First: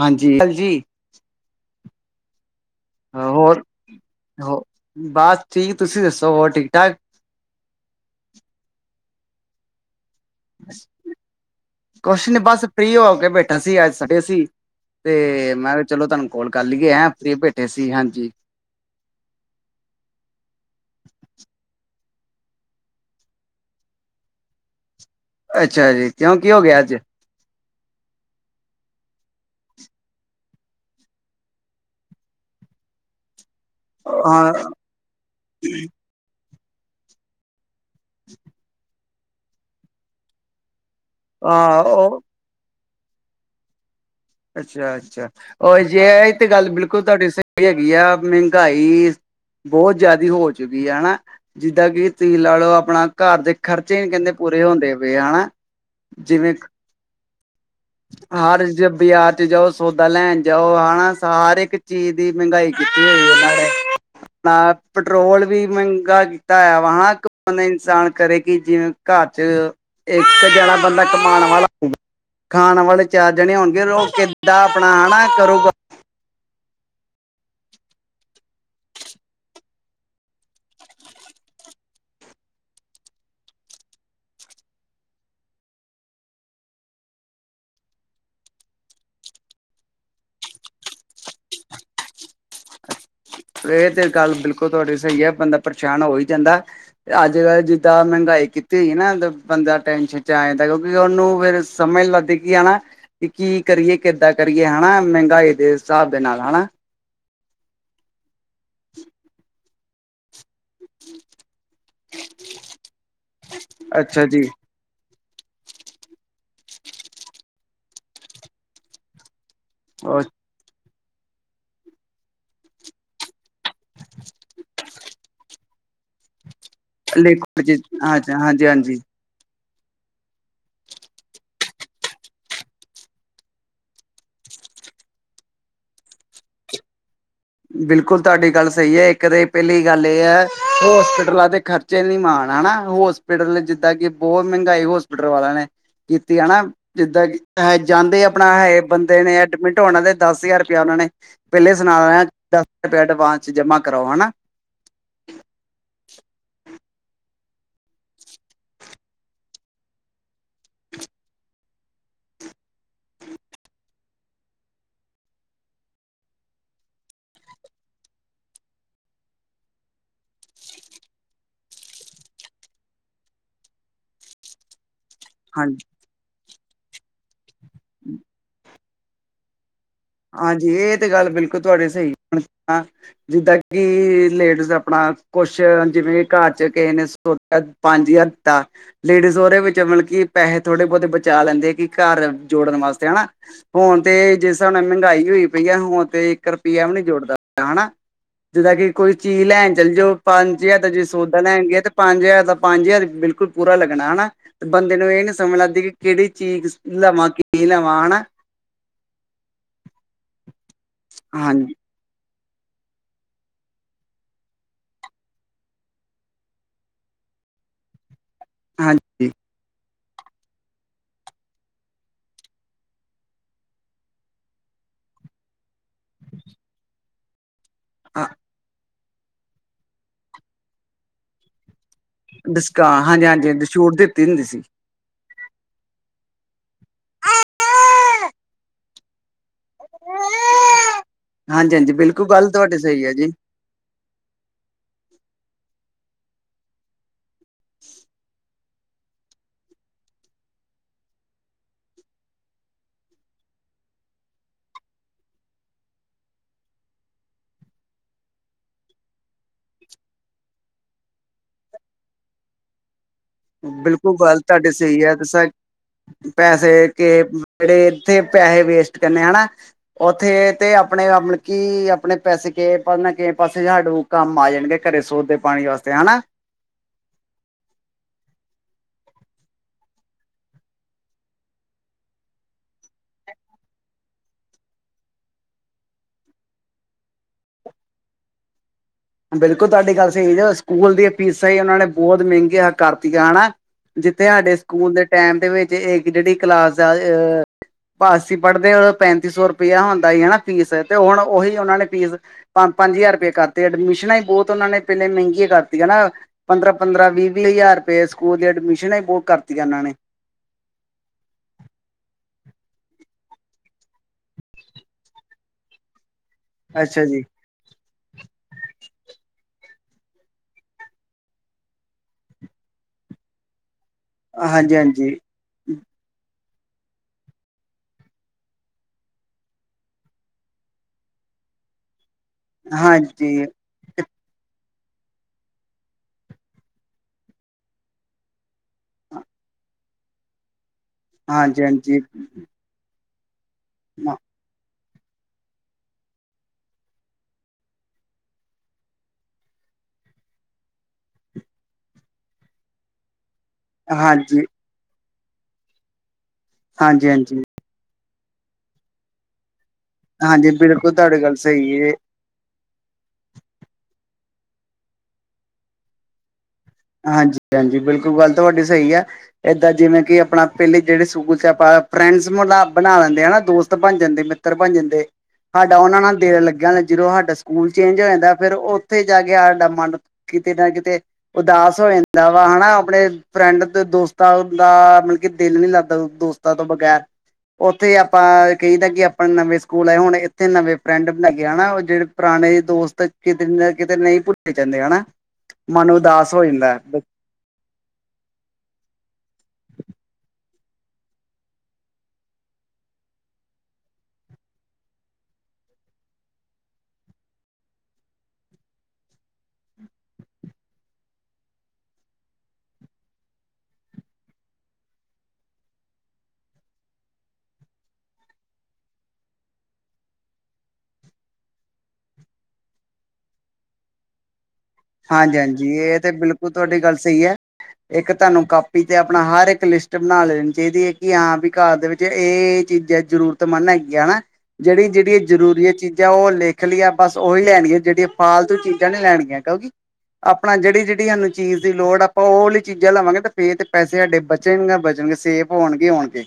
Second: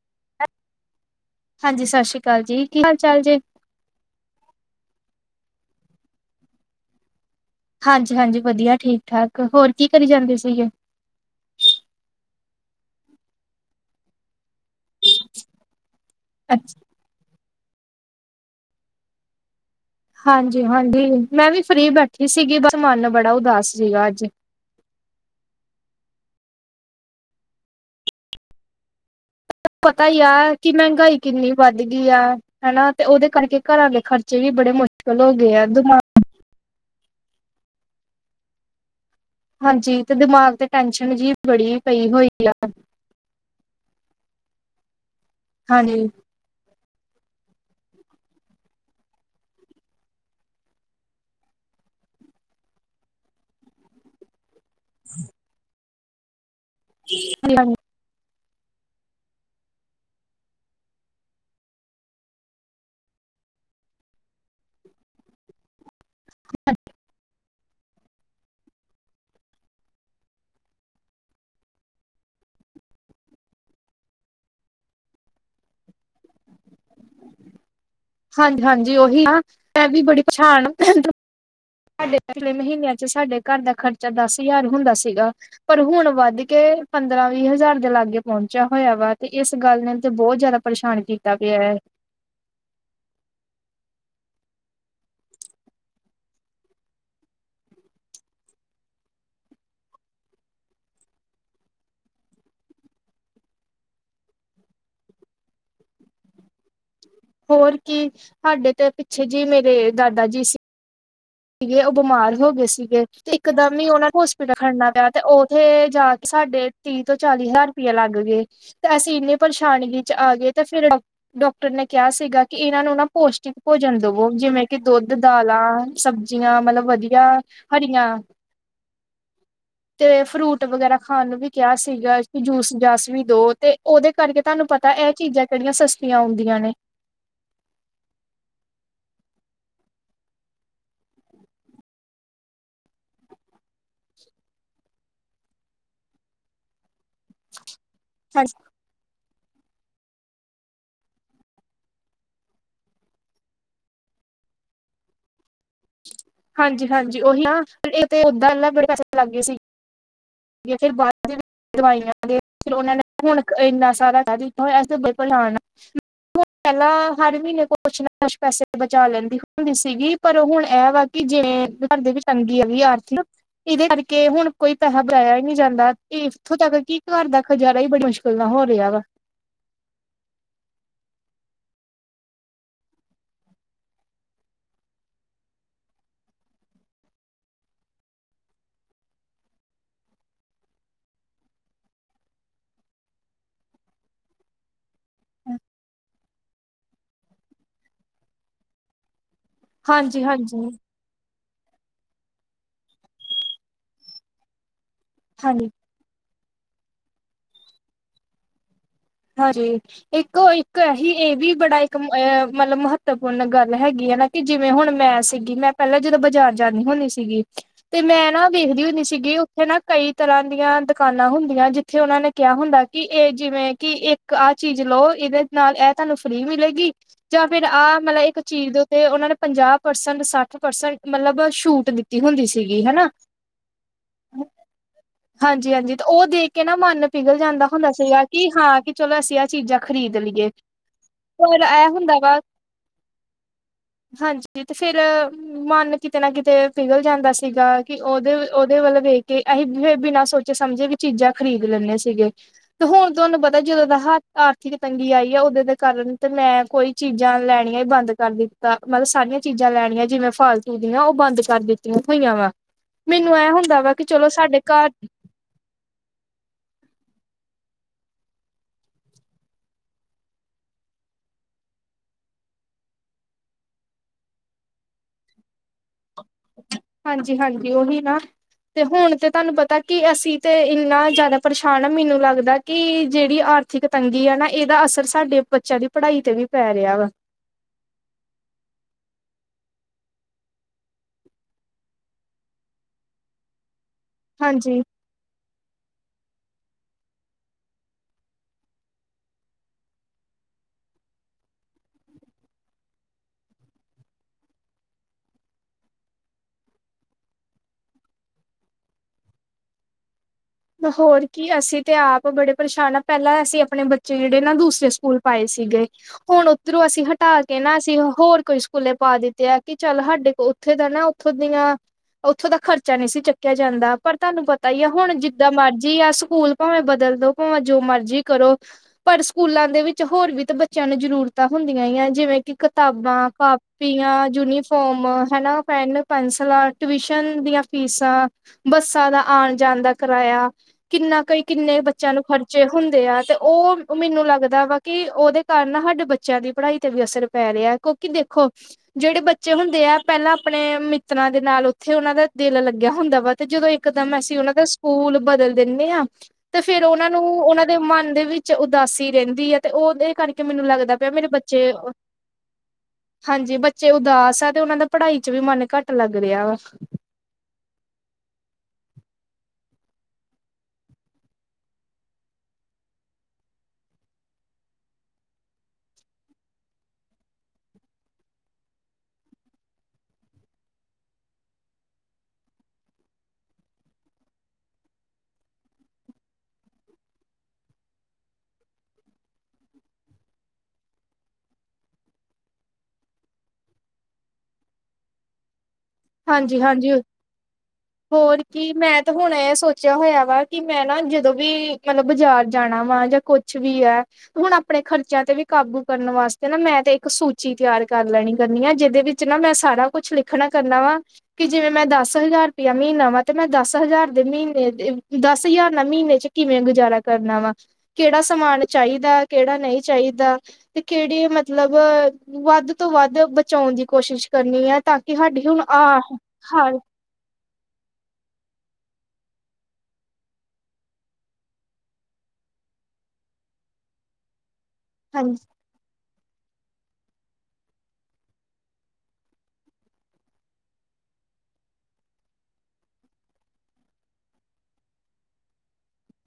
ਹਾਂਜੀ, ਹਲਜੀ। ਹਾਂਜੀ, ਸਸ਼ੀ ਕਾਲ ਜੀ। ਕੀ ਹਾਲ ਚਾਲ ਹਾ, ਹ ਜੇ ਹੌਰ ਹੋ ਬਸ ਠੀਕ, ਤੁਸੀ ਦੱਸੋ, ਹੌਰ ਠੀਕ ਠਾਕ? ਹਾਂਜੀ, ਹਾਂਜੀ ਵਧੀਆ ਠੀਕ-ਠਾਕ, ਹੋਰ ਕਿ ਕਰੀ ਜਾਂਦੇ ਸੀਗੇ? [unintelligible] ਕੁੱਛ ਨੀ ਬਸ ਫ੍ਰੀ ਹੋ ਕੇ ਬੈਠਾ ਸੀ। ਜ ਸਡੇ ਸੀ ਤੇ ਮੈਂ ਚਲੋ ਤਾਨੂੰ ਕੋਲ ਕਰ ਅੱਛ ਲਈਏ, ਐਂ ਫ੍ਰੀ ਬੈਠੇ ਸੀ, ਹਾਂਜੀ। ਹਾਂਜੀ, ਹਾਂਜੀ, ਮੈਂ ਵੀ ਫ੍ਰੀ ਬੈਠੀ ਸੀਗੀ, ਬਸ ਮਨ ਬੜਾ ਉਦਾਸ ਸੀਗਾ ਅੱਜ। ਅੱਛਾ ਜੀ, ਕਿਉਂ ਕੀ ਹੋਗਿਆ ਅੱਜ? ਪਤਾ ਈ ਆ ਕਿ ਮਹਿੰਗਾਈ ਕਿੰਨੀ ਵੱਧਗੀ ਆ, ਹਨਾ ਤੇ ਉਹਦੇ ਕਰਕੇ ਘਰਾਂ ਦੇ ਖਰਚੇ ਹਾਂ ਵੀ ਬੜੇ ਮੁਸ਼ਕਿਲ ਹੋ ਗਏ ਆ, ਦਮਾਗ [unintelligible] ਹਾਂਜੀ, ਤੇ ਦਿਮਾਗ ਤੇ ਟੈੰਸ਼ਨ ਜੀ ਬੜੀ ਹਾਂ ਪਈ ਉਹ ਹੋਈ ਆ। ਅੱਛਾ, ਅੱਛਾ, ਓਰ ਹਾਂਜੀ ਯੇ ਤੇ ਗੱਲ ਬਿਲਕੁਲ ਤੁਹਾਡੀ ਸਹੀ ਹੈਗੀ ਆ, ਮਹਿੰਗਾਈ ਬੋਤ ਜਿਆਦੀ ਹੋ ਚੁੱਕੀ ਆ ਹਨਾ, ਜਿੱਦਾਂ ਕਿ ਤੁਹੀ ਲਾ ਲਓ, ਆਪਣਾ ਘਰ ਦੇ ਖਰਚੇ ਨੀ ਕਹਿੰਦੇ ਪੂਰੇ ਹੁੰਦੇ ਪਏ ਹਣਾ, ਜਿਵੇਂ [unintelligible] ਹਾਰ ਜ ਬਜ਼ਾਰ'ਚ ਜਾਓ, ਸੌਦਾ ਲੈਣ ਜਾਓ ਹਾਣਾ, ਹਰ ਇੱਕ ਚੀਜ਼ ਦੀ ਮਹਿੰਗਾਈ ਕੀਤੀ ਹੋਈ ਉਹਨਾਂ ਨੇ। ਅਪਨਾ ਪਟਰੋਲ ਵੀ ਮਹਿੰਗਾ ਕੀਤਾ ਹੋਇਆ ਵਾ, ਹਾਂ ਇਨਸਾਨ ਕਰੇ ਕਿ ਜਿਵੇਂ ਘਰ'ਚ, ਇੱਕ ਜਣਾ ਬੰਦਾ ਕਮਾਣ ਵਾਲਾ ਹੁੰਦਾ ਖਾਣ ਵਾਲੇ ਚਾਰ ਜਣੇ ਹੋਣਗੇ, ਉਹ ਕਿੱਦਾਂ ਆਪਣਾ ਹਣਾ ਕਰੂਗਾ। ਹਾਂਜੀ, ਹਾਂਜੀ ਉਹੀ ਨਾ, ''ਮੈਂ ਵੀ ਬੜੀ ਪਰਸ਼ਾਨ ਆਂ ਸਾਡੇ ਪਿਛਲੇ ਮਹੀਨਿਆਂ'ਚ ਸਾਡੇ ਘਰ ਦਾ ਖਰਚਾ ਦੱਸ ਹਜ਼ਾਰ ਹੁੰਦਾ ਸੀਗਾ। ਪਰ ਹੁਣ ਵੱਧਕੇ, ਪੰਦਰਾਂ-ਵੀਹ ਹਜ਼ਾਰ ਦੇ ਲਾਗੇ ਪਹੁੰਚਿਆ ਹੋਇਆ ਵਾ, ਤੇ ਇਸ ਗੱਲ ਨੇ ਤੇ ਬਹੁਤ ਜ਼ਿਆਦਾ ਪਰੇਸ਼ਾਨ ਕੀਤਾ ਪਿਆ ਏ। ਇਹ ਤੇ ਗੱਲ ਬਿਲਕੁਲ ਤੁਹਾਡੀ ਸਹੀ ਹੈ, ਬੰਦਾ ਪਰੇਸ਼ਾਨ ਹੋ ਹੀ ਜਾਂਦਾ। ਅੱਜ- ਕੱਲ ਜਿੱਦਾਂ ਮਹਿੰਗਾਈ ਕੀਤੀ ਹੋਈ ਨਾ ਤੇ ਬੰਦਾ ਟੈਨਸ਼ਨ ਚ ਆ ਜਾਂਦਾ, ਕਿਉਂਕਿ ਉਨੂੰ ਫਿਰ, ਸਮਝ ਨੀ ਲਗਦੀ ਕੀ ਆਣਾ। ਕਿ ਕੀ ਕਰੀਏ, ਕਿੱਦਾਂ ਕਰੀਏ? ਹਨਾ ਮਹਿੰਗਾਈ ਦੇ ਹਿਸਾਬ ਦੇ ਨਾਲ ਹਨਾ। ਹੋਰ ਕੀ, ਸਾਡੇ ਤੇ ਪਿੱਛੇ ਜੀ ਮੇਰੇ ਦਾਦਾ ਜੀ ਸੀ ਹਮ। [unintelligible] ਸੀਗੇ, ਉਹ ਬਿਮਾਰ ਹੋ ਗਏ ਸੀਗੇ, ਤੇ ਇਕਦਮ ਹੀ ਉਹਨਾਂ ਨੂੰ ਅੱਛਾ ਜੀ ਹੋਸਪਿਟਲ ਖੜਨਾ ਪਿਆ। ਤੇ ਉੱਥੇ ਜਾ ਕੇ ਸਾਡੇ ਤੀਹ ਤੋਂ ਚਾਲੀ ਹਜ਼ਾਰ ਰੁਪਇਆ ਲੱਗ ਗਏ, ਤੇ ਅਸੀਂ ਇਨੇ ਪਰੇਸ਼ਾਨਗੀ ਵਿੱਚ ਆ ਗਏ, ਤੇ ਫਿਰ ਡਾਕਟਰ ਨੇ ਕਿਹਾ ਸੀਗਾ ਕਿ ਇਨਾਂ ਨੂੰ ਨਾ ਪੌਸ਼ਟਿਕ ਭੋਜਨ ਦੇਵੋ। ਜਿਵੇਂ ਕਿ ਦੁੱਧ, ਦਾਲਾਂ, ਸਬਜ਼ੀਆਂ, ਮਤਲਬ ਵੀਆ ਯਾ ਲਿਕੁਡ ਚ ਹਰੀਆਂ ਹਾਂਜੀ ਹਾਂਜੀ ਹਾਂਜੀ ਤੇ ਫਰੂਟ ਵਗੈਰਾ ਖਾਣ ਨੂੰ ਵੀ ਕਿਹਾ ਸੀਗਾ, ਕਿ ਜੂਸ ਜਾਸ ਵੀ ਦੋ ਤੇ ਉਹਦੇ ਕਰਕੇ ਤੁਹਾਨੂੰ ਪਤਾ ਤਾ ਇਹ ਚੀਜ਼ਾਂ ਕਿਹੜੀਆਂ ਸਸਤੀਆਂ ਆਉਂਦੀਆਂ ਨੇ। ਬਿਲਕੁਲ ਤੁਹਾਡੀ ਗੱਲ ਸਹੀ ਹੈ, ਇੱਕ ਤਾਂ ਪਹਿਲੀ ਗੱਲ ਏ ਹੈ, ਹੋਸਪਿਟਲਾਂ ਦੇ ਖਰਚ ਚੈਨੀ ਮਾਨ ਐ ਹਨਾ ਹੋਸਪਿਟਲ ਜਿੱਦਾਂ ਕੇ ਬਹੁ ਮੈਂਗਾਈ ਹੋਸਪਿਟਲ ਵਾਲੇਆਂ ਨੇ ਕੀਤੀ ਐ ਹਨਾ ਜਿੱਦਾਂ ਕੀ ਹੈ ਜਾਂਦੇ ਆਪਨਾ ਹਾਂਜੀ ਹੈ ਬੰਦੇ ਨੇ ਐਡਮਿਟ ਹੋਨਾ ਤੇ ਦਸ ਹਜ਼ਾਰ ਰੁਪਇਆ ਓਨਾ ਨੇ ਪੈਲੇ ਸੁਨਾ ਦੇਨਾ। ਦਸ ਹਜ਼ਾਰ ਰੁਪਏ ਐਡਵਾਂਸ ਚ ਜਮਾ ਕਰਾਓ ਹਨਾ। ਹਾਂਜੀ-ਹਾਂਜੀ, ਓਹੀ ਨਾ ਏ ਤੇ ਓਦਾਂ ਬੜੇ ਪੈਸੇ ਲੈਨ ਲਾਗੇ ਸੀ। ਜਾਂ ਫੇਰ ਬਾਰਾਂ ਦਿਨ ਦਵਾਈਆਂ ਤੇ ਓਨਾਂ ਨੇ ਹੁਨ ਏਨਾ ਸਾਰਾ ਕੈ ਦਿੱਤਾ ਹੋਏਆ ਅਸੀਂ ਤਾਂ ਬਈ ਪਠਾਨ ਆ। ਪੈਲਾਂ ਹਰ ਮੀਨੇ ਕੁਛ ਨਾ ਕੁਛ ਪੈਸੇ ਬਚਾ ਲੈਂਦੀ ਹੁੰਦੀ ਸੀਗੀ, ਪਰ ਹੁਨ ਐ ਵਾ ਕੀ ਜਿਵੇਂ ਵੀ ਘਰ ਦੇ ਵਿੱਚ ਤੰਗੀ ਹੈਗੀ ਆਰਥਿਕ, ਇਦੇ ਕਰਕੇ ਹੁਨ ਕੋਈ ਪੈਸਾ ਜਾਇਆ ਈ ਨਈ ਹਾਂਜੀ ਜਾਂਦਾ, ਇੱਥੋਂ ਤੱਕ ਕੇ ਘਰ ਦਾ ਗੁਜ਼ਾਰਾ ਈ ਬੜੀ ਮੁਸ਼ਕਿਲ ਨਾਲ ਹੋ ਰਿਆ ਵਾ। ਹਾਂਜੀ ਏ ਤੇ ਗੱਲ ਬਿਲਕੁਲ ਤੁਆਡੀ ਸਈ ਏ। ਜਿੱਦਾਂ ਕੀ ਲੇਡੀਜ਼ ਆਪਨਾ ਕੁਛ ਜਿਵੇਂ ਘਰ ਚ ਕਿਸੇ ਨੇ ਟੋਟਾ ਪੰਜ ਜਾਰ ਦਿੱਤਾ। ਲੇਡੀਜ਼ ਓਦੇ ਵਿੱਚ ਮਤਲਬ ਕੇ ਪੈਸੇ ਥੋੜੇ ਬੋਤੇ ਬਚਾ ਲੈਂਦੇ ਕੇ ਘਰ ਜੋੜਨ ਵਾਸਤੇ ਹਨਾ। ਹੁਨ ਤੇ ਜਿਸ ਸਾਬ ਨਾਲ ਮੈਂਗਾਈ ਹੋਈ ਪਈ ਆ, ਹੁਨ ਤੇ ਇੱਕ ਰੁਪਇਆ ਵੀ ਨੀ ਜੁੜਦਾ ਪਿਆ ਹਨਾ। ਜਿੱਦਾਂ ਕੀ ਕੋਈ ਚੀਜ਼ ਲੈਨ ਚੱਲ ਜੋ ਹਾਂਜੀ ਪੰਜ ਹਾਂਜੀ ਜਾਰ ਤਾਂ ਜਿਸ ਸੌਦਾ ਲੈਨਗੇ ਤੇ ਪੰਜ ਜ਼ਾਰ ਦਾ ਪੰਜ ਜ਼ਾਰ ਬਿਲਕੁਲ ਪੂਰਾ ਲੱਗਨਾ ਹਨਾ, ਤੇ ਬੰਦੇ ਨੂੰ ਏ ਨੀ ਸਮਝ ਹਾਂਜੀ ਲੱਗਦੀ ਕੀ ਕੇੜੀ ਚੀਜ ਲਵਾਂ ਨਾ ਕੀ ਲਵਾਂ ਹਨਾ। ਹਾਂਜੀ, ਇੱਕੋ ਇੱਕ ਸੀ ਏ ਵੀ ਹਾਂਜੀ ਬੜਾ ਇੱਕ ਅ ਮਤਲਬ ਮਹੱਤਵਪੂਰਨ ਗੱਲ ਹੈਗੀ ਏ ਨਾ ਕਿ ਜਿਵੇਂ ਹੁਨ ਮੈਂ ਸੀਗੀ ਮੈਂ ਪੈਲਾਂ ਜਦੋਂ ਬਾਜ਼ਾਰ ਜਾਂਨੀ ਹੁੰਨੀ ਸੀ ਸੀਗੀ, ਤੇ ਮੈਂ ਨਾ ਵੇਖਦੀ ਹੁੰਦੀ ਹਾਂਜੀ ਸੀਗੀ ਓਥੇ ਨਾ ਕਈ ਤਰ੍ਹਾਂ ਦੀਆਂ ਦੁਕਾਨਾਂ ਹੁੰਦੀਆਂ, ਜਿੱਥੇ ਓਨਾਂ ਨੇ ਕਿਆ ਹੁੰਦਾ ਕੇ ਏ ਜਿਵੇਂ ਕੀ ਇੱਕ ਆਹ ਚੀਜ਼ ਲਓ, ਇਦੇ ਨਾਲ ਐ ਤਾਨੂੰ ਫਰੀ ਮਿਲੇਗੀ। ਜਾਂ ਫਿਰ ਆਹ ਮਤਲਬ ਇੱਕ ਚੀਜ਼ ਦੇ ਉੱਤੇ ਓਨਾ ਨੇ ਪੰਜਾਹ ਪਰਸੈਂਟ ਸੱਠ ਪਰਸੈਂਟ ਮਤਲਬ ਛੂਟ ਦਿੱਤ ਦਸਕਾਂਹਾਂ ਹਾਂਜੀ-ਹਾਂਜੀ ਛੂਟ ਦਿੱਤੀ ਹੁੰਦੀ ਸੀ। ਹਾਂਜੀ-ਹਾਂਜੀ ਤੇ ਓ ਦੇਖ ਕੇ ਨਾ ਮਨ ਪਿਘਲ ਜਾਂਦਾ ਹੁੰਦਾ ਸੀਗਾ, ਕੀ ਹਾਂ ਕੇ ਚਲੋ ਅਸੀਂ ਆ ਚੀਜ਼ਾਂ ਖ਼ਰੀਦ ਲੀਏ, ਪਰ ਹਾਂਜੀ ਐ ਹਾਂਜੀ ਹੁੰਦਾ ਬਿਲਕੁਲ ਵਾ ਗੱਲ ਤੁਹਾਡੀ ਸਹੀ ਹੈ ਜੀ ਹਾਂਜੀ, ਤੇ ਫਿਰ ਮਨ ਕਿਤੇ ਨਾ ਕਿਤੇ ਪਿਘਲ ਜਾਂਦਾ ਸੀਗਾ ਕੀ ਓਦੇ-ਓਦੇ ਵੱਲ ਵੇਖ ਕੇ ਅਸੀਂ ਫਿਰ ਬਿਨਾਂ ਸੋਚ ਸੋਚੇ ਸਮਝੇ ਵੀ ਚੀਜ਼ਾਂ ਖਰੀਦ ਲੈਂਦੇ ਸੀਗੇ, ਤੇ ਹੁਨ ਤੁਆਨੂੰ ਪਤਾ ਜਦੋਂ ਦਾ ਹੱਥ ਆਰਥਿਕ ਤੰਗੀ ਆਈ ਆ, ਓਦੋਂ ਦੇ ਕਾਰਨ ਤੇ ਮੈਂ ਕੋਈ ਚੀਜ਼ਾਂ ਲੈਨੀਆਂ ਈ ਬੰਦ ਕਰ ਦਿੱਤੀ ਤਾਂ ਮਤਲਬ, ਸਾਰੀਆਂ ਚੀਜ਼ਾਂ ਲੈਨੀਆਂ ਜਿਵੇਂ ਫਾਲਤੂ ਦੀਆਂ ਓ ਬੰਦ ਕਰ ਦਿੱਤੀਆਂ ਹੋਈਆਂ ਵਾ। ਮੈਨੂੰ ਐ ਬਿਲਕੁਲ ਗੱਲ ਤੁਆਡੀ ਸਈ ਐ, ਦੱਸਾਂ ਪੈਸੇ ਕੇ ਜੇੜੇ ਏਥੇ ਪੈਸੇ ਵੇਸਟ ਕਰਨੇ ਹਨਾ। ਓਥੇ ਤੇ ਆਪਨੇ ਮਤਲਬ ਕੀ ਆਪਨੇ ਪੈਸੇ ਕੇ ਪਾਸੇ ਕਿਵੇਂ ਪਾਸੇ ਝਾਡੁੰ ਕੰਮ ਆ ਜਾਨਗੇ ਘਰੇ ਸੋਦੇ ਪਾਨੀ ਵਾਸਤੇ ਹਨਾ। ਹਾਂਜੀ-ਹਾਂਜੀ ਓਹੀ ਨਾ। ਤੇ ਹੁਨ ਤੇ ਤਾਨੂੰ ਪਤਾ ਕੀ ਅਸੀਂ ਤੇ ਇੰਨਾ ਜਾਦਾ ਪਰੇਸ਼ਾਨ ਆ ਮੈਨੂੰ ਲੱਗਦਾ ਕੀ ਜੇੜੀ ਆਰਥਿਕ ਤੰਗੀ ਆ ਨਾ ਏਦਾ ਅਸਰ ਸਾਡੇ ਬੱਚਿਆਂ ਦੀ ਪੜਾਈ ਤੇ ਵੀ ਪੈ ਰਿਆ ਵਾ। ਬਿਲਕੁਲ ਤੁਆਡੀ ਗੱਲ ਸਈ ਸਕੂਲ ਦੀਆਂ ਫੀਸਾਂ ਈ ਓਨਾਂ ਨੇ ਬੋਤ ਮੈਂਗੀਆਂ ਕਰਤੀਆਂ ਹਨਾ। ਜਿੱਥੇ ਸਾਡੇ ਹਾਂਜੀ ਸਕੂਲ ਦੇ ਟੈਮ ਦੇ ਵਿੱਚ ਇੱਕ ਜੇੜੀ ਕਲਾਸ ਦਾ ਅ ਭਾਦਸੀਂ ਪੜਦੇ ਓਦੋਂ ਪੈਂਤੀ ਸੌ ਰੁਪਇਆ ਹੁੰਦਾ ਸੀ ਹਨਾ ਫੀਸ ਤੇ ਹੁਨ ਓਹੀ ਓਨਾਂ ਨੇ ਫੀਸ ਪੰਜ-ਪੰਜ ਜ਼ਾਰ ਰੁਪਏ ਕਰਤੇ ਐਡਮਿਸ਼ਨਾਂ ਈ ਬੋਤ ਓਨਾਂ ਨੇ ਪੈਲੇ ਮੈਂਗੀਆਂ ਕਰਤੀਆਂ ਹਨਾ। ਪੰਦਰਾਂ ਪੰਦਰਾਂ ਵੀਹ ਵੀਹ ਹਜ਼ਾਰ ਰੁਪਏ ਸਕੂਲ ਦੀ ਐਡਮਿਸ਼ਨਨਾਂ ਏ ਬਹੁਤ ਕਰਤੀਆਂ ਇਹਨਾਂ ਨੇ। ਹੋਰ ਕੀ ਅਸੀਂ ਤੇ ਆਪ ਬੜੇ ਪਰੇਸ਼ਾਨ ਆ ਪਹਿਲਾਂ ਅਸੀਂ ਆਪਣੇ ਬੱਚੇ ਜਿਹੜੇ ਨਾ ਦੂਸਰੇ ਸਕੂਲ, ਪਾਏ ਸੀਗੇ, ਹੁਣ ਉੱਧਰੋਂ ਅੱਛਾ ਅਸੀਂ ਜੀ ਹਟਾ ਕੇ ਨਾ ਅਸੀਂ ਹੋਰ ਕੋਈ ਸਕੂਲੇ ਪਾ ਦਿੱਤੇ ਏ। ਕਿ ਚੱਲ ਸਾਡੇ ਕੋਲ ਉੱਥੇ ਦਾ ਨਾ ਉੱਥੋਂ ਦੀਆਂ ਉੱਥੋਂ ਦਾ ਖਰਚਾ ਨੀ ਸੀ ਚੁਕਿਆ ਜਾਂਦਾ ਪਰ ਤੁਹਾਨੂੰ ਪਤਾ ਹਾਂਜੀ ਹੀ ਹੈ ਹੁਣ ਹਾਂਜੀ ਜ ਮਰਜ਼ੀ ਆ ਸਕੂਲ ਭਾਵੇਂ ਬਦਲ ਦੋ ਭਾਵੇਂ ਜੋ ਮਰਜ਼ੀ ਕਰੋ ਪਰ ਸਕੂਲਾਂ ਦੇ ਵਿੱਚ ਹੋਰ ਵੀ ਤਾਂ ਬੱਚਿਆਂ ਨੂੰ ਜਰੂਰਤਾਂ ਹੁੰਦੀਆਂ ਹੀ ਆ ਜਿਵੇਂ ਕਿ ਕਿਤਾਬਾਂ ਹਾਂਜੀ ਹਾਂਜੀ ਕਾਪ ਪੀਆਂ, ਯੂਨੀਫੋਮ ਹਨਾ ਪੈਨ, ਪੈਨਸਿਲਾਂ, ਟਿਊਸ਼ਨ ਦੀਆਂ ਫੀਸਾਂ ਬੱਸਾਂ ਦਾ ਆਉਣ ਜਾਣ ਦਾ ਕਿਰਾਇਆ ਕਿੰਨਾ ਕੁਈ ਕਿੰਨੇ ਹਾਂਜੀ ਹਾਂਜੀ ਬੱਚਿਆਂ ਨੂੰ ਖਰਚ ਉੱਚੇ ਹੁੰਦੇ ਆ ਤੇ ਉਹ ਮੈਨੂੰ ਲੱਗਦਾ ਵਾ ਕਿ ਉਹਦੇ ਕਾਰਨ ਨਾ ਸਾਡੇ ਬੱਚਿਆਂ ਦੀ ਪੜ੍ਹਾਈ ਤੇ ਵੀ ਅਸਰ ਪੈ ਰਿਹਾ ਕਿਉਂਕਿ ਦੇਖੋ ਜਿਹੜੇ ਬੱਚੇ ਹੁੰਦੇ ਆ ਪਹਿਲਾਂ ਆਪਣੇ ਮਿੱਤਰਾਂ ਦੇ ਨਾਲ ਉੱਥੇ ਉਹਨਾਂ ਦਾ ਦਿਲ ਲੱਗਿਆ ਹੁੰਦਾ ਵਾ। ਤੇ ਜਦੋਂ ਇੱਕਦਮ ਅਸੀਂ ਹਾਂਜੀ ਉਹਨਾਂ ਦਾ ਸਕੂਲ ਬਦਲ ਦਿੰਨੇ ਹਾਂ ਤੇ ਫੇਿਰ ਉਹਨਾਂ ਨੂੰ ਹਾਂਜੀ ਉਹ ਦੇ ਮਨ ਦੇ ਵਿੱਚ ਉਦਾਸੀ ਰਹਿੰਦੀ ਹੈ, ਤੇ ਉਹਦੇ ਕਰਕੇ ਹਾਂਜੀ ਮੈਨੂੰ ਬਿਲਕੁਲ ਲੱਗਦਾ ਪਿਆ ਤੁਹਾਡੀ ਮੇਰੇ ਗੱਲ ਬੱਚੇ ਸਹੀ ਹੈ ਹਾਂਜੀ। ਬੱਚੇ ਉਦਾਸ ਆ ਤੇ ਉਹਨਾਂ ਦਾ ਪੜ੍ਹਾਈ ਚ ਵੀ ਮਨ ਘੱਟ ਲੱਗ ਰਿਹਾ ਵਾ ਹਾਂਜੀ, ਭੈਂਜੀ ਬਿਲਕੁਲ ਗੱਲ ਤਾਂ ਤੁਹਾਡੀ ਸਹੀ ਏ। ਏਦਾਂ ਜਿਵੇਂ ਕਿ ਆਪਣਾ ਪਹਿਲੇ ਜਿਹੜੇ ਸਕੂਲ ਚ ਆਪਾਂ ਫਰੈਂਡਸ ਬਣਾ ਲੈਂਦੇ ਆ ਨਾ ਦੋਸਤ ਬਣ ਜਾਂਦੇ ਉੱਤਰ ਪੰਜ ਜ ਦੇ [unintelligible] ਸਾਡਾ ਉਹਨਾਂ ਨਾਲ ਦਿਲ ਲੱਗਿਆ ਜਦੋਂ ਸਾਡਾ ਸਕੂਲ ਚੇਂਜ ਹੋ ਜਾਂਦਾ ਫੇਿਰ ਉੱਥੇ ਜਾ ਕੇ ਸਾਡਾ ਮਨ ਕਿਤੇ ਨਾ ਕਿਤੇ ਉਦਾਸ ਹੋ ਜਾਂਦਾ ਵਾ ਹਨਾ ਆਪਣੇ ਫਰੈਂਡ ਦੋਸਤਾਂ ਦਾ ਮਤਲਬ ਕਿ ਦਿਲ ਨੀ ਲੱਗਦਾ ਦੋਸਤਾਂ ਤੋਂ ਬਗੈਰ ਉੱਥੇ ਆਪਾਂ ਕਹੀਦਾ ਕਿ ਆਪਾਂ ਨਵੇਂ ਸਕੂਲ ਆਏ, ਹੁਣ ਇੱਥੇ ਨਵੇਂ ਪਿੰਡ ਬਣਾ ਗਿਆ ਹਨਾ ਉਹ ਜਿਹੜੇ ਪੁਰਾਣੇ ਦੋਸਤ ਕਿਤੇ ਨਾ ਕਿਤੇ ਨਹੀਂ ਭੁੱਲੇ ਜਾਂਦੇ ਹਨਾ। ਮਨ ਉਦਾਸ ਹੋ ਹਾਂਜੀ, ਜਾਂਦਾ ਹਾਂਜੀ। [inaudible] ਹੋਰ ਕੀ ਮੈਂ ਤਾਂ ਹੁਣ ਇਹ ਸੋਚਿਆ ਹੋਇਆ ਵਾ ਕਿ ਮੈਂ ਨਾ ਜਦੋਂ ਵੀ ਮਤਲਬ ਬਾਜ਼ਾਰ ਜਾਣਾ ਵਾ ਜਾਂ ਕੁਛ ਕੁਛ ਵੀ ਹੈ। ਹੁਣ ਆਪਣੇ ਖਰਚਿਆਂ ਤੇ ਵੀ ਕਾਬੂ ਕਰਨ ਵਾਸਤੇ ਨਾ ਮੈਂ ਤੇ ਇੱਕ ਸੂਚੀ ਤਿਆਰ ਕਰ ਲੈਣੀ ਕਰਨੀ ਏ ਜਿਹਦੇ ਵਿੱਚ ਜਿਹਦ ਵਿਚ ਮੈਂ ਸਾਰਾ ਕੁਛ ਲਿਖਣਾ ਕਰਨਾ ਵਾ ਕਿ ਜਿਵੇਂ ਮੈਂ ਦਸ ਹਜ਼ਾਰ ਰੁਪਇਆ ਮਹੀਨਾ ਵਾ, ਤੇ ਮੈਂ ਦਸ ਹਜ਼ਾਰ ਦੇ ਮਹੀਨੇ ਦੇ ਦਸ ਹਜ਼ਾਰ ਨਾਲ ਮਹੀਨੇ ਚ ਕਿਵੇਂ ਗੁਜ਼ਾਰਾ ਕਰਨਾ ਵਾ, ਕਿਹੜਾ ਸਮਾਨ ਚਾਹੀਦਾ ਕਿਹੜਾ ਨਹੀਂ ਚਾਹੀਦਾ। ਤੇ ਕਿਹੜੇ ਮਤਲਬ ਵੱਧ ਤੋਂ ਵੱਧ ਬਚਾਉਣ ਦੀ ਕੋਸ਼ਿਸ਼ ਕਰਨੀ ਏ ਤਾਂ ਕਿ ਸਾਡੀ ਹੁਣ ਜੀ ਆ ਇਹ ਤੇ ਬਿਲਕੁਲ ਹਾਂ ਤੁਹਾਡੀ ਗੱਲ ਸਹੀ ਏ। ਇੱਕ ਤੁਹਾਨੂੰ ਕਾਪੀ ਤੇ ਆਪਣਾ ਹਰ ਇੱਕ ਲਿਸਟ ਬਣਾ ਲੈਣੀ ਚਾਹੀਦੀ ਏ ਕਿ ਹਾਂ ਵੀ ਘਰ ਦੇ ਵਿੱਚ ਇਹ ਚੀਜ਼ਾਂ ਜ਼ਰੂਰਤਮੰਨ ਹੈਗੀਆਂ ਨਾ ਜਿਹੜੀ -ਜਿਹੜੀ ਹਾਂਜੀ ਜ਼ਰੂਰੀ ਹੈ ਚੀਜ਼ਾਂ ਜਾਂ ਉਹ ਲਿਖ ਲਈਏ ਆ ਬਸ ਉਹੀ ਲੈਣਗੀਆਂ ਜਿਹੜੀਆਂ ਫਾਲਤੂ ਚੀਜ਼ਾਂ ਨੀ ਲੈਣੀਆਂ ਗਲਤ ਆਪਣਾ ਜਿਹੜੀ ਜਿਹੜੀ ਸਾਨੂੰ ਚੀਜ਼ ਦੀ ਲੋੜ ਆਪਾਂ ਉਹ ਵਾਲਲੀ ਚੀਜ਼ਾਂ ਲਵਾਂਗੇ ਤਾਂ, ਫਿਰ ਤਾਂ ਪੈਸੇ ਸਾਡੇ ਬਚਣਗੇ ਬਚਣਗੇ ਸੇਫ ਹੋਣਗੇ ਹੋਣਗੇ।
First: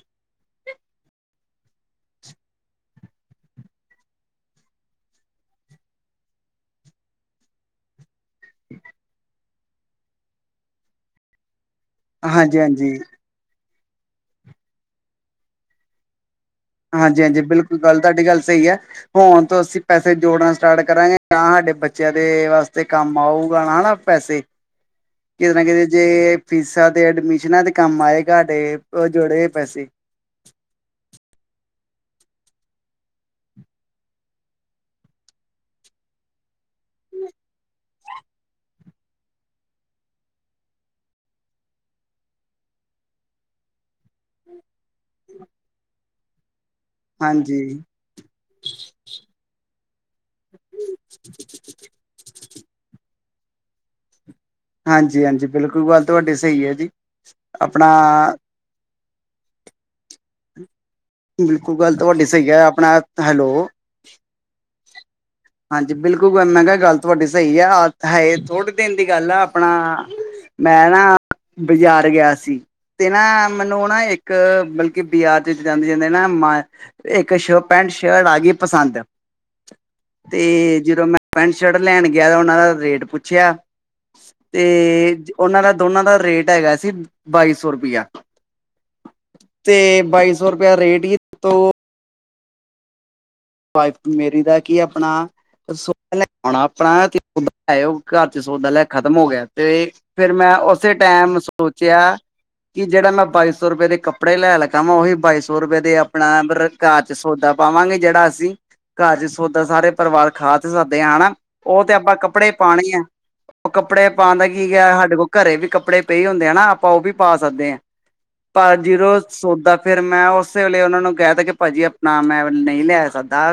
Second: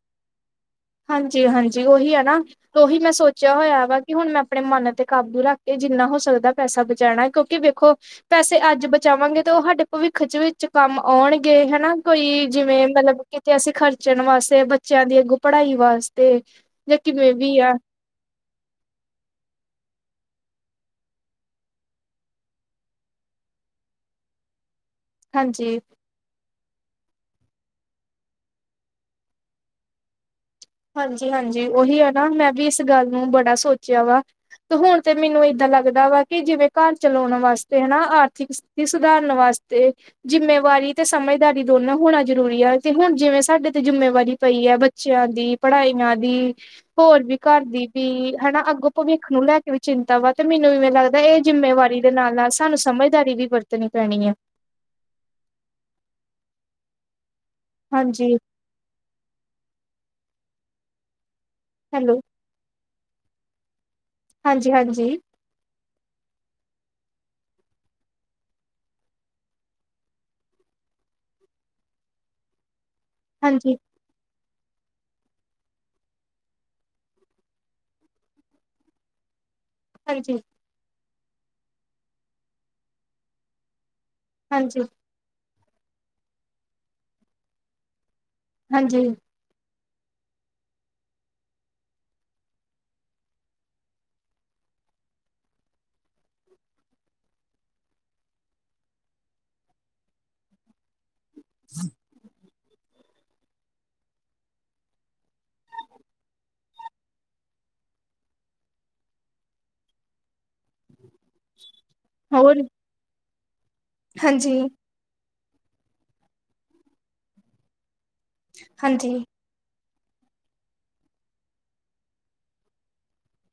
ਹਾਂਜੀ, ਹਾਂਜੀ। ਉਹੀ ਹੈ ਨਾ ਉਹੀ ਮੈਂ ਸੋਚਿਆ ਹੋਇਆ ਵਾ ਕਿ ਹੁਣ ਮੈਂ ਆਪਣੇ ਮਨ ਤੇ ਕਾਬੂ ਰੱਖ ਕੇ ਜਿੰਨਾ ਹੋ ਸਕਦਾ ਪੈਸਾ ਬਚਾਉਣਾ ਕਿਉਂਕਿ ਖੋ ਪੈਸੇ ਅੱਜ ਬਚਾਵਾਂਗੇ। ਤੇ ਉਹ ਸਾਡੇ ਭਵਿੱਖ ਚ ਵਿੱਚ ਕੰਮ ਆਉਣਗੇ ਹੈਨਾ! ਕੋਈ ਜਿਵੇਂ, ਹਾਂਜੀ-ਹਾਂਜੀ, ਮਤਲਬ ਕਿਤੇ ਅਸੀ ਖਰਚਣ ਵਾਸਤੇ, ਬੱਚਿਆਂ ਦੀ ਅੱਗੋਂ ਪੜ੍ਹਾਈ ਵਾਸਤੇ। ਜਾਂ ਹਾਂਜੀ, ਕਿਵੇਂ -ਹਾਂਜੀ! ਵੀ ਆ ਬਿਲਕੁਲ ਗੱਲ, ਤੁਹਾਡੀ ਗੱਲ ਸਹੀ ਹੈ। ਹੁਨ ਤੋਂ ਅਸੀਂ ਪੈਸੇ ਜੋੜਨਾ ਸਟਾਰਟ ਕਰਾਂਗੇ। ਤਾਂ ਸਾਡੇ ਬੱਚਿਆਂ ਦੇ ਵਾਸਤੇ ਕੰਮ ਆਊਗਾ। [unintelligible] ਪੈਸੇ ਕਿਤੇ ਨਾ ਹਾਂਜੀ ਕਿਤੇ, ਜੇ ਇਹ ਫੀਸਾਂ ਤੇ ਐਡਮਿਸ਼ਨਾਂ ਦੇ ਕੰਮ ਆਏਗਾ। ਤੇ ਉਹ ਜੋੜੇ ਹੋਏ ਪੈਸੇ। ਹਾਂਜੀ-ਹਾਂਜੀ ਉਹੀ ਆ ਨਾ। ਮੈਂ ਵੀ ਇਸ ਗੱਲ ਨੂੰ ਬੜਾ ਸੋਚਿਆ ਵਾ। ਤੇ ਹੁਣ ਤੇ ਮੈਨੂੰ ਇਹਦਾਂ ਲੱਗਦਾ ਵਾ। ਕਿ ਜਿਵੇਂ ਘਰ ਚਲਾਉਣ ਵਾਸਤੇ, ਹਨਾ ਆਰਥਿਕ ਸਥਿ ਤੀ ਸੁਧਾਰਨ ਵਾਸਤੇ ਜਿੰਮੇਵਾਰੀ ਤੇ ਸਮਝਦਾਰੀ ਦੋਨੋਂ ਹੋਣਾ ਜਰੂਰੀ ਆ। ਤੇ ਹੁਣ ਜਿਵੇਂ ਸਾਡੇ ਤੇ ਜਿੰਮੇਵਾਰੀ ਪਈ ਹੈ। ਬ ਚਿਆਂ ਦੀ ਪੜ੍ਹਾਈਆਂ ਦੀ। ਹੋਰ ਵੀ ਘਰ ਹਾਂਜੀ ਦੀ ਵੀ। ਹਨਾ ਅੱਗੋਂ ਭਵਿੱਖ ਨੂੰ ਲੈ ਕੇ ਵੀ ਚਿੰਤਾ ਵਾ। ਤੇ ਮੈਨੂੰ ਵੀ ਇਵੇਂ ਲੱਗਦਾ। ਇਹ ਜਿੰਮੇਵਾਰੀ ਦੇ ਨਾਲ-ਨਾਲ ਸਾਨੂੰ ਸਮਝਦਾਰੀ ਵੀ ਵਰਤਣੀ ਪੈਣੀ ਹੈ। ਹਾਂਜੀ-ਹਾਂਜੀ ਬਿਲਕੁਲ, ਗੱਲ ਤੁਹਾਡੀ ਸਹੀ ਹੈ ਜੀ। ਆਪਣਾ ਹਾਂਜੀ ਬਿਲਕੁਲ, ਗੱਲ ਹੈਲੋ ਤੁਹਾਡੀ ਸਹੀ ਹੈ। ਆਪਣਾ, ਹੈਲੋ ਹਾਂਜੀ-ਹਾਂਜੀ ਹਾਂਜੀ ਬਿਲਕੁਲ, ਮੈਂ ਕਿਹਾ ਗੱਲ ਤੁਹਾਡੀ ਸਹੀ ਆ। ਆਹ ਹੈ ਥੋੜੇ ਦਿਨ ਦੀ ਗੱਲ ਆ। ਆਪਣਾ ਮੈਂ ਨਾ ਬਾਜਾਰ ਗਿਆ ਸੀ। ਤੇ ਨਾ ਮੈਨੂੰ ਨਾ ਇੱਕ ਕ ਮਤਲਬ ਕਿ ਬਜਾਰ ਚ ਜਾਂਦੇ-ਜਾਂਦੇ ਨਾ ਮੈਂ, ਇੱਕ ਸ਼ ਪੈਂਟ ਸ਼ਰਟ ਆ ਗਈ ਪਸੰਦ। ਹਾਂਜੀ-ਹਾਂਜੀ, ਤੇ ਜਿਦੋਂ ਮੈਂ ਪੈਂਟ ਸ਼ਰਟ ਲੈਣ ਗਿਆ। ਤਾਂ ਉਹਨਾਂ ਦਾ ਰੇਟ ਪੁੱਛਿਆ। ਤੇ ਉਹਨਾਂ ਦਾ, ਦੋਨਾਂ ਦਾ ਰੇਟ ਹੈਗਾ ਸੀ ਬਾਈ ਸੌ ਰੁਪਇਆ। ਹਾਂਜੀ ਤੇ ਬਾਈ ਸੌ ਰੁਪਇਆ ਰੇਟ ਈ। ਤੋ ਵਾਈਫ ਮੇਰੀ ਦਾ ਕੀ ਆਪਣਾ? ਸੌਦਾ ਲੈ ਕੇ ਆਉਣਾ ਆਪਣਾ। [inaudible] ਘਰ ਚ ਸੌਦਾ ਲਿਆਇਆ ਖਤਮ ਹੋ ਗਿਆ। ਤੇ ਤੇ ਫਿਰ ਮੈਂ ਉਸੇ ਟੈਮ ਸੋਚਿਆ। ਕਿ ਜਿਹੜਾ ਮੈਂ ਬਾਈ ਸੌ ਰੁਪਏ ਦੇ ਕੱਪੜੇ ਲੈਣ ਲਗਾ ਵਾ। ਉਹੀ ਬਾਈ ਸੌ ਰੁਪਏ ਦੇ ਆਪਣਾ ਬਰ ਘਰ ਚ ਸੌਦਾ ਪਾਵਾਂਗੇ। ਜਿਹੜਾ ਅਸੀਂ ਘਰ ਚ ਸੌਦਾ ਸਾਰੇ ਪਰਿਵਾਰ ਖਾ ਤੇ ਸਕਦੇ ਹਾਂ। ਹਨਾ ਉਹ ਤੇ ਆਪਾਂ ਕੱਪੜੇ ਹੋਰ ਪਾਉਣੇ ਆ। ਉਹ ਕੱਪੜੇ ਪਾਉਣ ਦਾ ਹਾਂਜੀ ਕੀ ਐ ਹੈਗਾ ਸਾਡੇ ਕੋਲ। ਘਰੇ ਵੀ ਕੱਪੜੇ ਪਏ ਈ ਹੁੰਦੇਆ ਨਾ। ਆਪਾਂ ਉਹ ਵੀ ਪਾ ਸਕਦੇ ਹੈਂ। ਪਰ ਹਾਂਜੀ, ਜਿਦੋ ਤੋਡਾ, ਫਿਰ ਮੈਂ ਉਸੇ ਵੇਲੇ ਉਹਨਾਂ ਨੂੰ ਕਹਿ ਤਾ। ਕਿ ਭਾਜੀ ਆਪਨਾ, ਮੈਂ ਨਹੀਂ ਲੈ ਸਕ ਦਾ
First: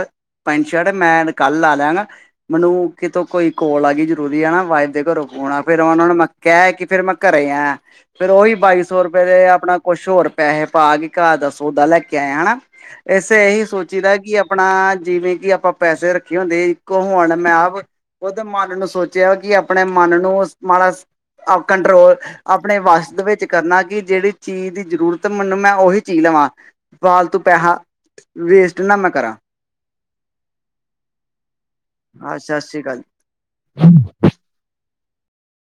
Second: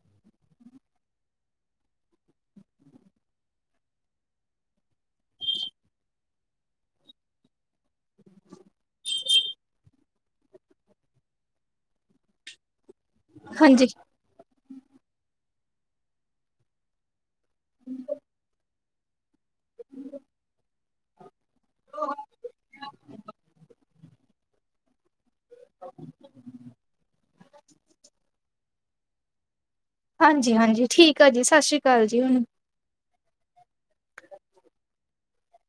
ਪੈਂਟ ਸ਼ਰਟ, ਮੈਂ ਕੱਲ ਲੈ ਲਿਆਂਗਾ। ਮੈਨੂੰ ਕਿਤੋਂ ਕੋਈ ਕੋਲ ਆ ਗਈ ਜਰੂਰੀ। ਹੈਨਾ ਵਾਈਫ ਦੇ ਘਰੋਂ ਫੋਨ ਆ। ਫਿਰ ਉਹਨਾਂ ਨੂੰ ਮੈਂ ਕੈ ਕੇ ਫਿਰ ਮੈਂ ਘਰੇ ਆਇਆਂ। ਫਿਰ ਉਹੀ ਬਾਈ ਸੌ ਰੁਪਏ ਦੇ, ਆਪਣਾ ਕੁਛ ਹੋਰ ਪੈਸੇ ਪਾ ਕੇ ਘਰ ਦਾ ਸੌਦਾ ਲੈ ਕੇ ਆਏਆ। ਹਨਾ ਇੱਸੇ ਇਹੀ ਹਾਂਜੀ, ਸੋਚੀ ਦਾ ਕਿ ਆਪਣਾ, ਜਿਵੇਂ ਕਿ ਆਪਾਂ ਪੈਸੇ ਰੱਖੇ ਹੁੰਦੇ ਸੀ। ਕਿ ਹੁਣ ਮੈਂ ਬ, ਉਹਦੇ ਮਨ ਨੂੰ ਸੋਚਿਆ। ਕਿ ਆਪਣੇ ਮਨ ਨੂੰ ਸ ਮਾੜਾ ਸ ਆ ਕੰਟਰੋਲ ਆਪਣੇ ਵਸ਼ ਦੇ ਵਿੱਚ ਕਰਨਾ। ਕਿ ਜਿਹੜੀ ਚੀਜ ਦੀ ਜ਼ਰੂਰਤ ਤੇ ਮੈਨੂੰ, ਮੈਂ ਉਹੀ ਚੀਜ ਲਵਾਂ। ਫਾਲਤੂ ਪੈਸਾ ਵੇਸਟ ਨਾ ਮੈਂ ਕਰਾਂ। ਹਾਂਜੀ-ਹਾਂਜੀ ਠੀਕ ਆ ਜੀ। ਸਤਿ ਸ਼੍ਰੀ ਅਕਾਲ ਜੀ ਹਾਂ ਹੁਣ ਸਤਿ ਸ਼੍ਰੀ ਅਕਾਲ।